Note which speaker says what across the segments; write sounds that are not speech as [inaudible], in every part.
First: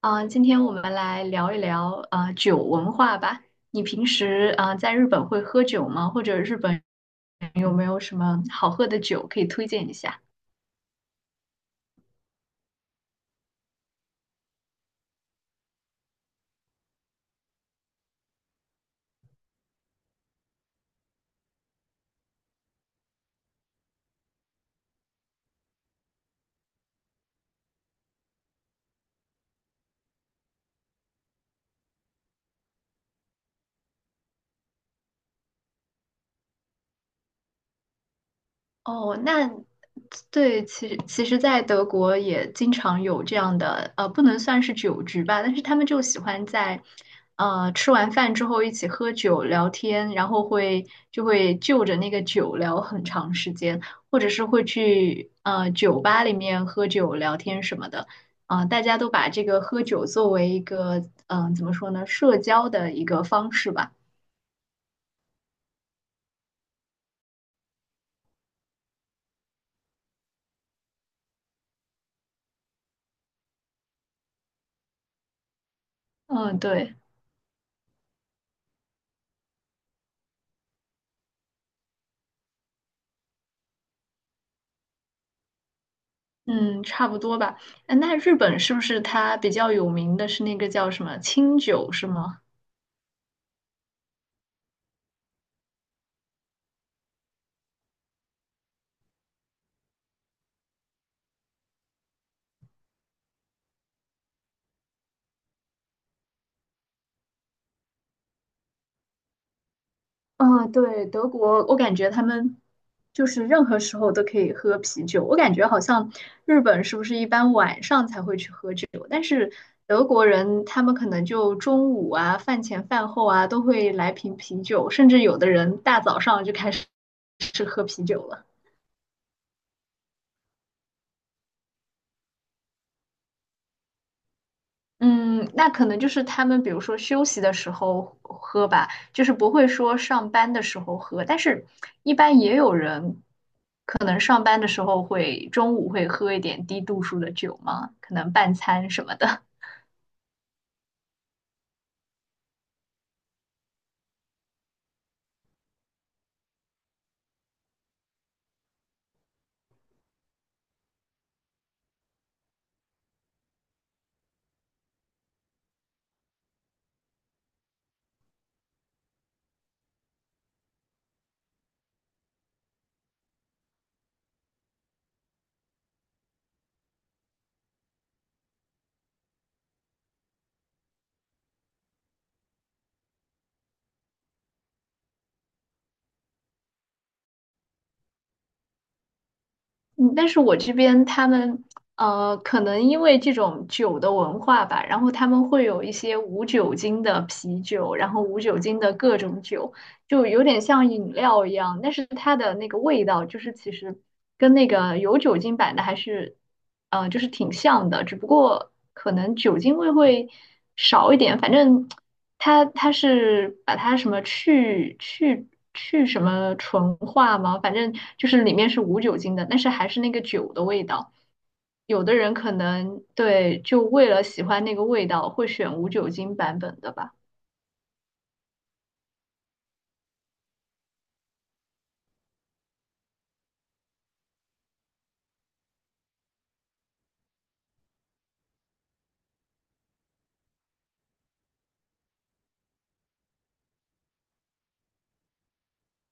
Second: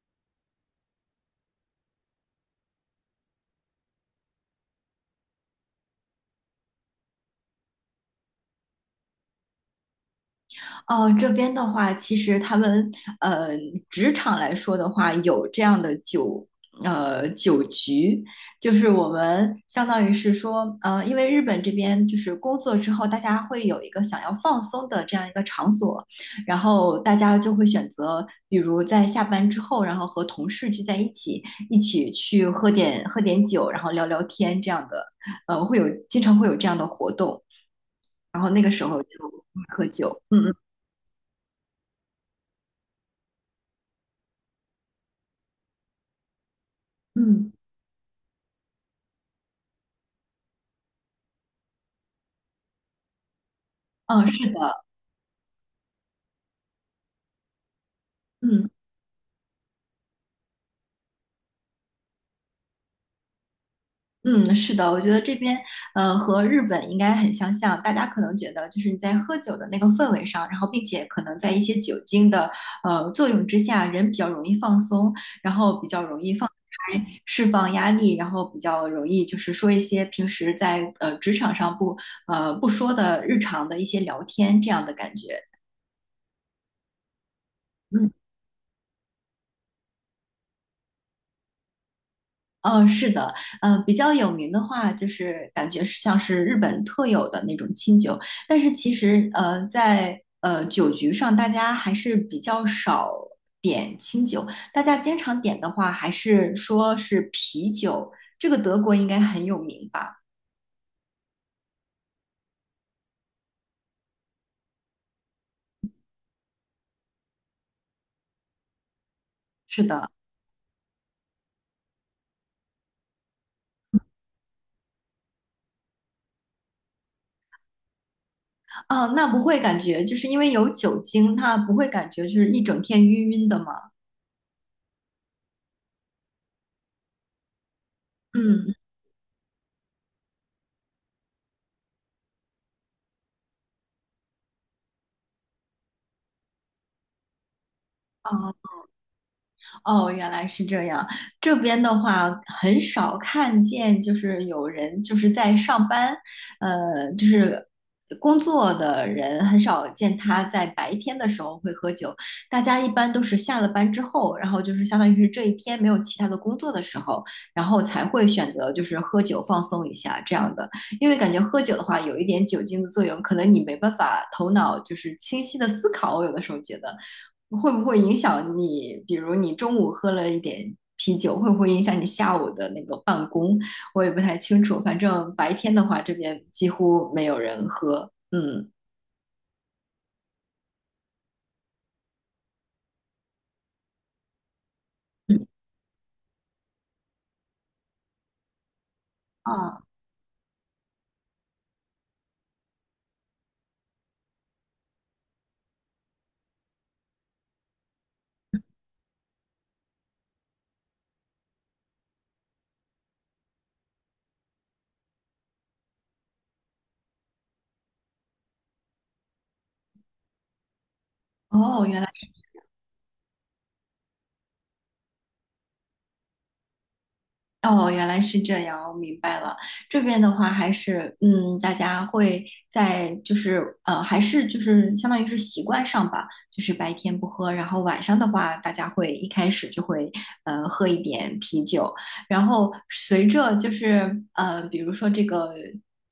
Speaker 1: 啊，今天我们来聊一聊啊酒文化吧。你平时啊在日本会喝酒吗？或者日本有没有什么好喝的酒可以推荐一下？
Speaker 2: 哦，这边的话，其实他们呃，职场来说的话，有这样的酒酒局，就是我们相当于是说，因为日本这边就是工作之后，大家会有一个想要放松的这样一个场所，然后大家就会选择，比如在下班之后，然后和同事聚在一起，一起去喝点酒，然后聊聊天这样的，经常会有这样的活动，然后那个时候就
Speaker 1: 哦，那
Speaker 2: 喝酒，嗯嗯
Speaker 1: 对，其实，在德国也经常有这样的，不能算是酒局吧，但是他们就喜欢在，
Speaker 2: 嗯。
Speaker 1: 吃完饭之后一起喝酒聊天，然后就会就着那个酒聊很长时间，或
Speaker 2: 嗯，
Speaker 1: 者是
Speaker 2: 是
Speaker 1: 会
Speaker 2: 的，
Speaker 1: 去酒吧里面喝酒聊天什么的，啊、
Speaker 2: 嗯
Speaker 1: 大家都把这个喝酒作为一个，怎么说呢，社交的一个方式吧，
Speaker 2: 嗯，是的，我觉得这边和日本应该很相像，大家可能觉得就是你在喝酒的那个氛围上，然后并且可能在一些酒精的作用之下，人比较容易放松，然后比较容易放
Speaker 1: 嗯，对。
Speaker 2: 开释放压力，然后比较容易就是说一些平时在职场上不说的日常的一些聊天这样的感觉。
Speaker 1: 嗯，差不多吧。哎，
Speaker 2: 嗯。
Speaker 1: 那日本是不是它比较有名的是那个叫什么清酒是吗？
Speaker 2: 嗯，是的，嗯，比较有名的话，就是感觉是像是日本特有的那种清酒，但是其实，在酒局上，大家还是比较少点清酒，大家经常点的话，还是说是啤酒，这个德国应该很有名吧？
Speaker 1: 嗯，对，德国，我感觉他们就是任何时候都可以喝啤酒。我感觉好像日本是不是一般晚上才会去喝酒，但是
Speaker 2: 是
Speaker 1: 德
Speaker 2: 的，
Speaker 1: 国人他们可能就中午啊、饭前饭后啊都会来瓶啤酒，甚至有的人大早上就开始是喝啤酒了。
Speaker 2: 啊，那不会感觉就是因为有酒精，它不会感觉就是一整天晕晕的吗？
Speaker 1: 嗯，那可能就是他们，比如说休息的时候喝
Speaker 2: 嗯，
Speaker 1: 吧，就是不会说上班的时候喝。但是，一般也有人可能上班的时候会中午会喝一点低度数的酒嘛，可能半
Speaker 2: 哦
Speaker 1: 餐什么的。
Speaker 2: 哦，原来是这样。这边的话，很少看见，就是有人就是在上班，就是工作的人很少见他在白天的时候会喝酒。大家一般都是下了班之后，然后就是相当于是这一天没有其他的工作的时候，然后才会选择就是喝酒放松一下这样的。因为感觉喝酒的话，有一点酒精的作用，可能你没办法头脑就是清晰的思考，我有的时候觉得。会不会影响你？比如你中午喝了一点啤酒，会不会影响你下午的那个办公？我也不太清楚。反正白天的话，这边几乎没有人喝。嗯，
Speaker 1: 嗯，但是我这边他们可能因为这种酒的文化吧，然后他
Speaker 2: 嗯
Speaker 1: 们会有一些无酒精的啤酒，然后无酒精的各种酒。
Speaker 2: 啊，
Speaker 1: 就有点像饮料一样，但是它的那个味道就是其实跟那个有酒精版的还是，就是挺像的，只不过可能酒精味会少一点。反正它是把它什么去什么纯化嘛，反正就是里面是无酒精的，但是还是那个酒的味道。
Speaker 2: 哦，原
Speaker 1: 有
Speaker 2: 来。
Speaker 1: 的人可能对，就为了喜欢那个味道，会选无酒精版本的吧。
Speaker 2: 哦，原来是这样，我明白了。这边的话还是，嗯，大家会在就是，还是就是相当于是习惯上吧，就是白天不喝，然后晚上的话，大家会一开始就会，喝一点啤酒，然后随着就是，比如说这个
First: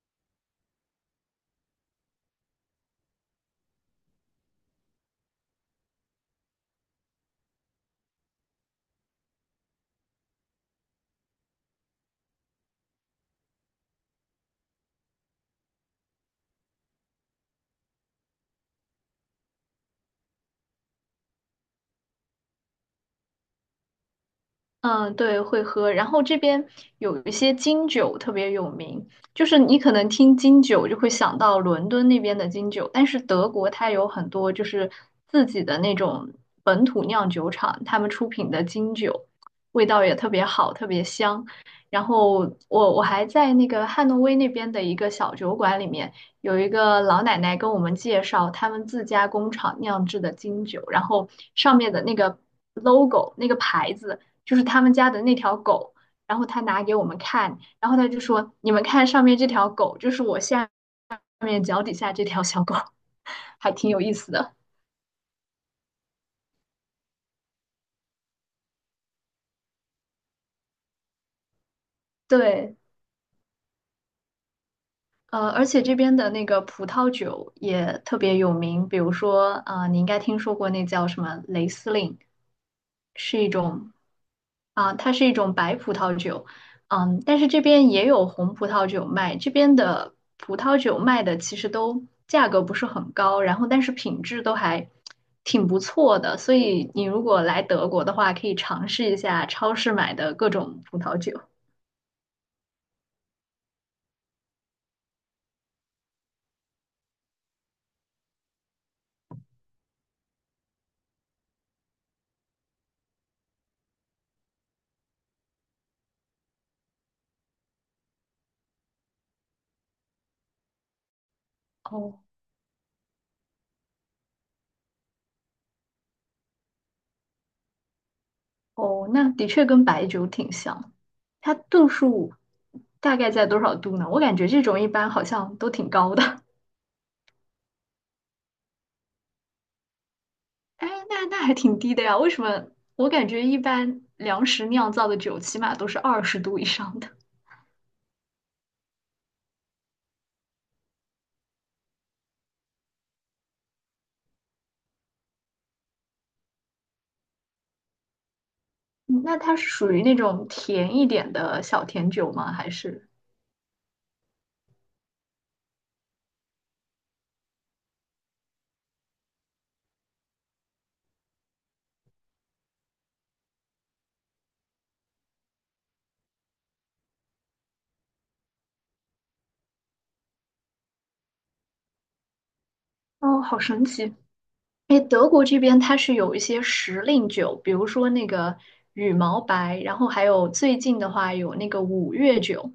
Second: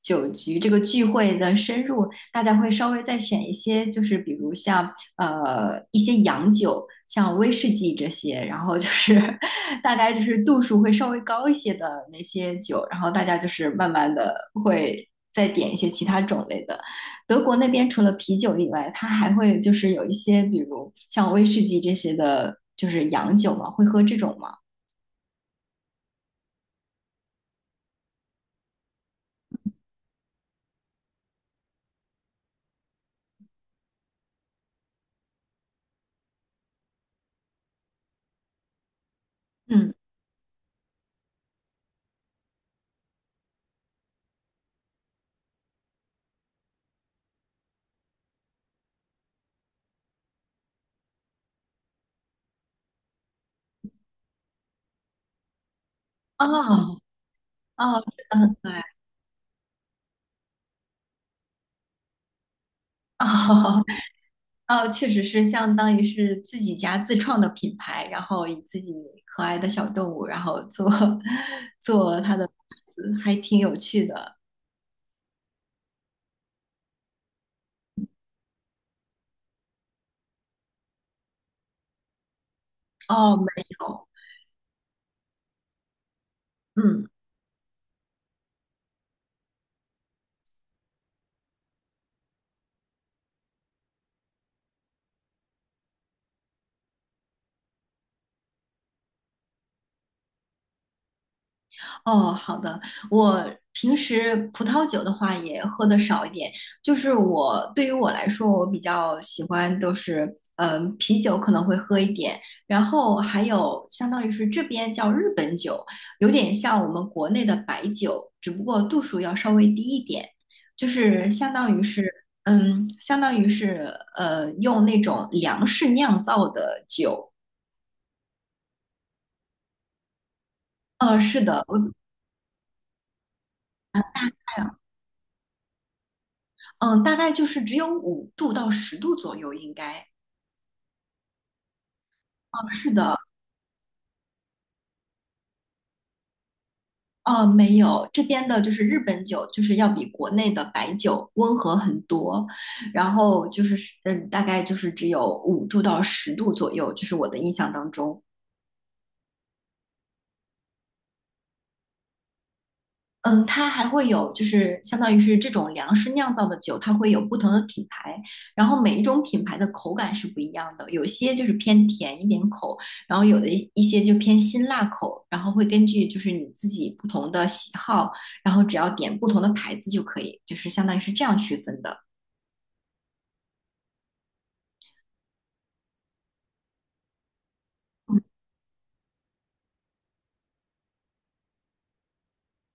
Speaker 2: 酒局这个聚会的深入，大家会稍微再选一些，就是比如像，一些洋酒，像威士忌这些，然后就是 [laughs] 大概就是度数会稍微高一些的那些酒，然后大家就是慢慢的会再点一些其他种类的。德国那边除了啤酒以外，它还会就是有一些，比如像威士忌这些的，就是洋酒嘛，会喝这种吗？
Speaker 1: 嗯，对，会喝。然后这边有一些金酒特别有名，就是你可能听金酒就会想到伦敦那边的金酒，但是德国它有很多就是自己的那种本土酿酒厂，他们出品的金酒，味
Speaker 2: 嗯，
Speaker 1: 道也特别好，特别香。然后我还在那个汉诺威那边的一个小酒馆里面，有一个老奶奶跟我们介绍他们自家工厂酿制的金酒，然后上面的那个 logo 那个牌子。就是他们家的那条狗，然后他拿给
Speaker 2: 哦
Speaker 1: 我们看，然后
Speaker 2: 哦，
Speaker 1: 他就说：
Speaker 2: 嗯，
Speaker 1: “你
Speaker 2: 对，
Speaker 1: 们看上面这条狗，就是我下面脚底下这条小狗，还
Speaker 2: 哦
Speaker 1: 挺有意思
Speaker 2: [laughs]
Speaker 1: 的。”
Speaker 2: 哦，确实是相当于是自己家自创的品牌，然后以自己可爱的小动物，然后做 [laughs] 做它的牌
Speaker 1: 对，
Speaker 2: 子，还挺有趣的。
Speaker 1: 而且这边的那个葡萄酒也特别有名，比如说，啊，你应该听说过那叫什么雷司令，
Speaker 2: 哦，
Speaker 1: 是一
Speaker 2: 没
Speaker 1: 种，
Speaker 2: 有，
Speaker 1: 啊、它是一种白葡萄酒，
Speaker 2: 嗯。
Speaker 1: 嗯，但是这边也有红葡萄酒卖，这边的葡萄酒卖的其实都价格不是很高，然后但是品质都还挺不错的，所以你如果来德国的话，可以尝试一下超市买的各种葡萄酒。
Speaker 2: 哦，好的。我平时葡萄酒的话也喝的少一点，就是我对于我来说，我比较喜欢都是，嗯、啤酒可能会喝一点，然后还有相当于是这边叫日本酒，有点像我们国内的白酒，只不过度数要稍微低一点，就是相当于是，
Speaker 1: 哦
Speaker 2: 嗯，相当于是，用那种粮食酿造的酒。
Speaker 1: 哦，那的确跟白酒挺像。
Speaker 2: 是
Speaker 1: 它
Speaker 2: 的，
Speaker 1: 度
Speaker 2: 我。
Speaker 1: 数大概在多少度呢？我感觉这种一般好像都挺高的。[laughs]
Speaker 2: 嗯，大概就是只有五度到十度左右，应该。
Speaker 1: 哎，那还挺低的呀？为什
Speaker 2: 哦，
Speaker 1: 么？
Speaker 2: 是
Speaker 1: 我
Speaker 2: 的，
Speaker 1: 感觉一般粮食酿造的酒起码都是20度以上的。
Speaker 2: 哦，没有，这边的就是日本酒，就是要比国内的白酒温和很多，然后就是，嗯，大概就是只有五度到十度左右，就是我的印象当中。
Speaker 1: 嗯那它是属于那种甜一点的小甜酒吗？还是？
Speaker 2: 嗯，它还会有，就是相当于是这种粮食酿造的酒，它会有不同的品牌，然后每一种品牌的口感是不一样的，有些就是偏甜一点口，然后有的一些就偏辛辣口，然后会根据就是你自己不同的喜好，然后只要点不同的牌子就可以，就是相当于是这样区分的。
Speaker 1: 哦，好神奇。哎，德国这边它是有一些时令酒，比如说那个羽毛白，然后还有最近的话有那个五月酒。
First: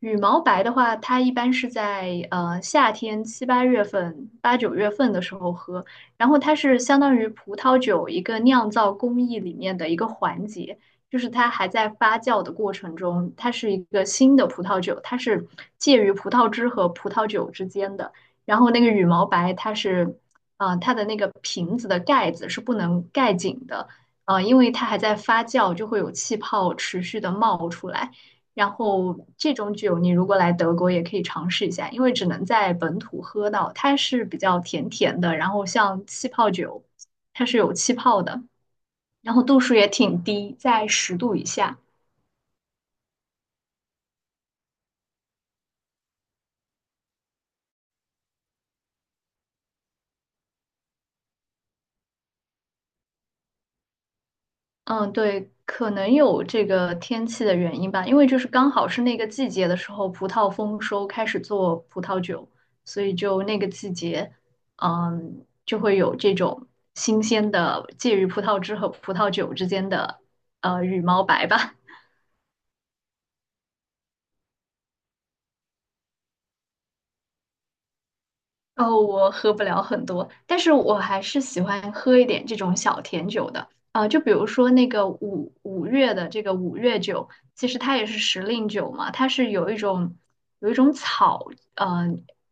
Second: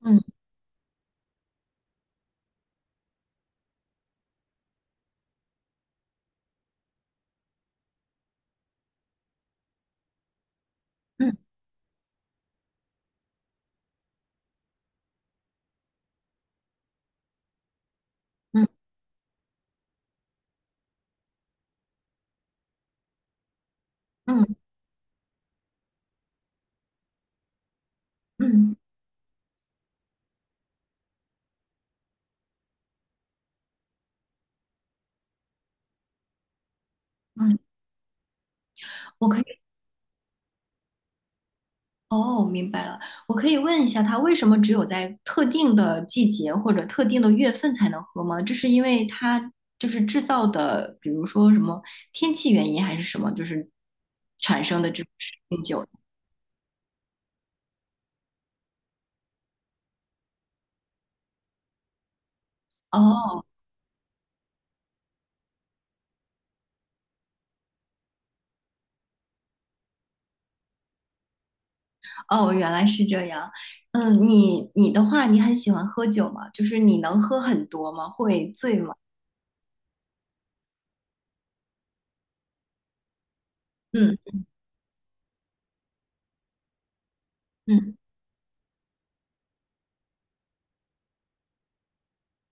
Speaker 1: 羽
Speaker 2: 嗯
Speaker 1: 毛白的话，它一般是在夏天7、8月份、8、9月份的时候喝，然后它是相当于葡萄酒一个酿造工艺里面的一个环节，就是
Speaker 2: 嗯
Speaker 1: 它还在发酵的过程中，它是一个新的葡萄酒，它是介于葡萄汁和葡萄酒之间的。然后那个
Speaker 2: 嗯
Speaker 1: 羽毛白，它是啊、它的那个瓶子的盖子是不能盖紧的，啊、
Speaker 2: 嗯
Speaker 1: 因为它还在发酵，就会有气泡持续的冒出来。
Speaker 2: 嗯
Speaker 1: 然
Speaker 2: 嗯，
Speaker 1: 后这种酒你如果来德国也可以尝试一下，因为只能在本土喝到，它是比较甜甜的，然后像气泡酒，它是
Speaker 2: 嗯，
Speaker 1: 有气泡的，
Speaker 2: 我
Speaker 1: 然
Speaker 2: 可
Speaker 1: 后
Speaker 2: 以。
Speaker 1: 度数也挺低，在十度以下。
Speaker 2: 哦，明白了。我可以问一下，它为什么只有在特定的季节或者特定的月份才能喝吗？这是因为它就是制造的，比如说什么天气原因还是什么，就是产生的这种
Speaker 1: 嗯，对，
Speaker 2: 冰酒。
Speaker 1: 可能有这个天气的原因吧，因为就是刚好是那个季节的时候，葡萄丰收，开始做葡萄酒，所以
Speaker 2: 哦
Speaker 1: 就那个季节，嗯，就会有这种新鲜的介于葡萄汁和葡萄酒之间的羽毛白吧。[laughs]
Speaker 2: 哦，原来是这样。嗯，你的话，你很喜欢喝酒吗？就是你能喝很多吗？会醉吗？
Speaker 1: 哦，我喝不了很多，但是我还是喜欢喝一点这种小甜酒的。啊、
Speaker 2: 嗯
Speaker 1: 就比如说那个五月的这个五月酒，其实
Speaker 2: 嗯。
Speaker 1: 它也是时令酒嘛，它是有一种草，呃，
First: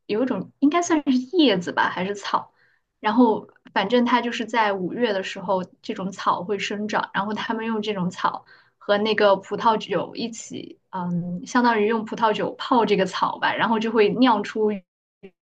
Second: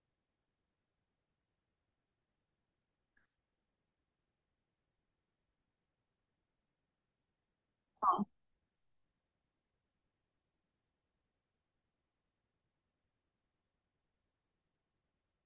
Speaker 1: 有一种应该算是叶子吧，还是草。然后反正它就是在五月的时候，这种草会生长，然后他们用这种草。和那个葡萄酒一起，嗯，相当于用葡萄酒泡这个草吧，然后就会酿出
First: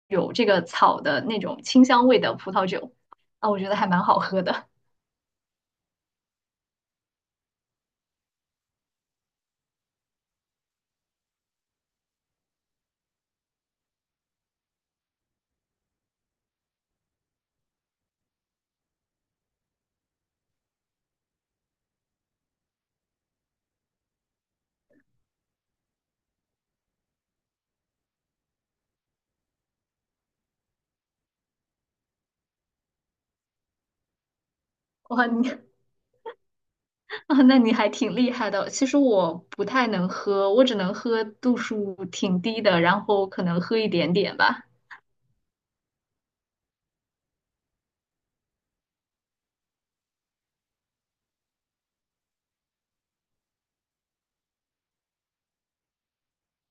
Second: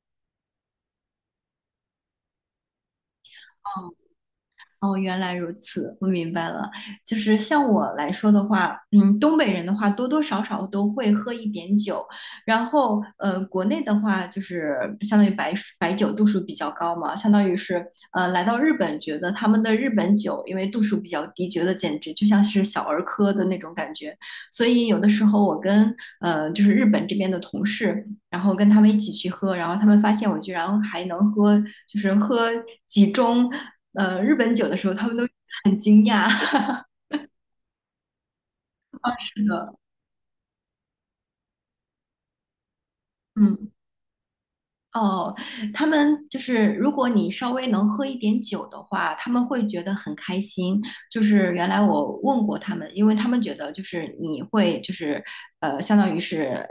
Speaker 1: 有这个草的那种清香味的葡萄酒，啊，我觉得还蛮好喝的。
Speaker 2: 哦，原来如此，我明白了。就是像我来说的话，嗯，东北人的话多多少少都会喝一点酒，然后国内的话就是相当于白酒度数比较高嘛，相当于是来到日本，觉得他们的日本酒因为度数比较低，觉得简直就像是小儿科的那种感觉，所以有的时候我跟就是日本这边的同事。然后跟他们一起去喝，然后他们发现我居然还能喝，就是喝几盅日本酒的时候，他们都
Speaker 1: 哇，你
Speaker 2: 很惊讶。[laughs]
Speaker 1: [laughs] 啊，那你还挺厉害的。其实我
Speaker 2: 的，
Speaker 1: 不太能喝，我只能喝度数挺低的，然后可能
Speaker 2: 嗯。
Speaker 1: 喝一点点吧。
Speaker 2: 哦，他们就是如果你稍微能喝一点酒的话，他们会觉得很开心。就是原来我问过他们，因为他们觉得就是你会就是相当于是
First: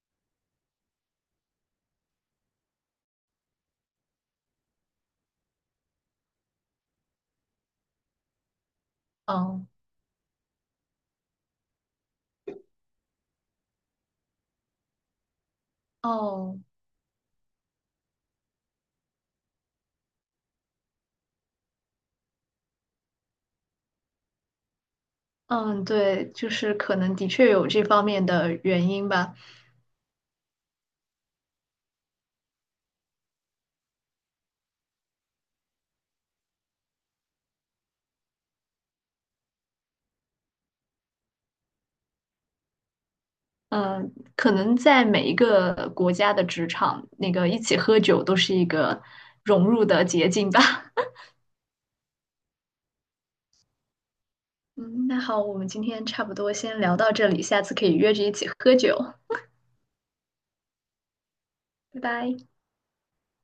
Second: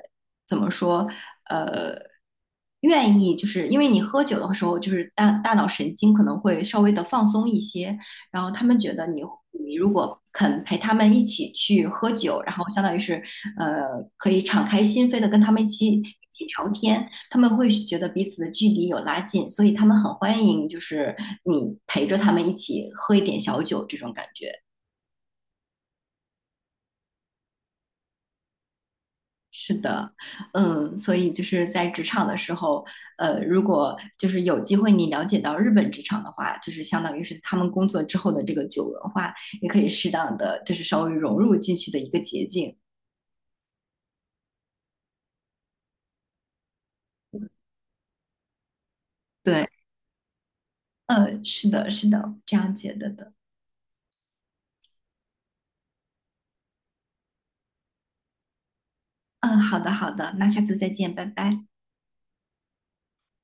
Speaker 2: 怎么说呃，愿意就是因为你喝酒的时候，就是大脑神经可能会稍微的放松一些，然后他们觉得你
Speaker 1: 嗯，
Speaker 2: 你如果肯陪他们一起去喝酒，然后相当于是可以敞开心扉的跟他们一起
Speaker 1: 哦，
Speaker 2: 聊天。他们会觉得彼此的距离有拉近，所以他们很欢迎，就是你陪着他们一起喝一点小酒这种感觉。
Speaker 1: 嗯，对，就是可能的确有这方面的原因吧。
Speaker 2: 是的，嗯，所以就是在职场的时候，如果就是有机会你了解到日本职场的话，就是相当于是他们工作之后的这个酒文化，也可以适当的就是稍微融入进去的一个捷径。
Speaker 1: 嗯，可能在每一个国家的职场，那个一起喝酒都是一个
Speaker 2: 对，
Speaker 1: 融入的捷径吧。[laughs]
Speaker 2: 嗯，是的，是的，这样觉得的。
Speaker 1: 嗯，那好，我们今天差不多先聊到这里，下次可以约着一起喝酒，
Speaker 2: 嗯，好的，好的，那下次再见，拜拜。
Speaker 1: 拜拜。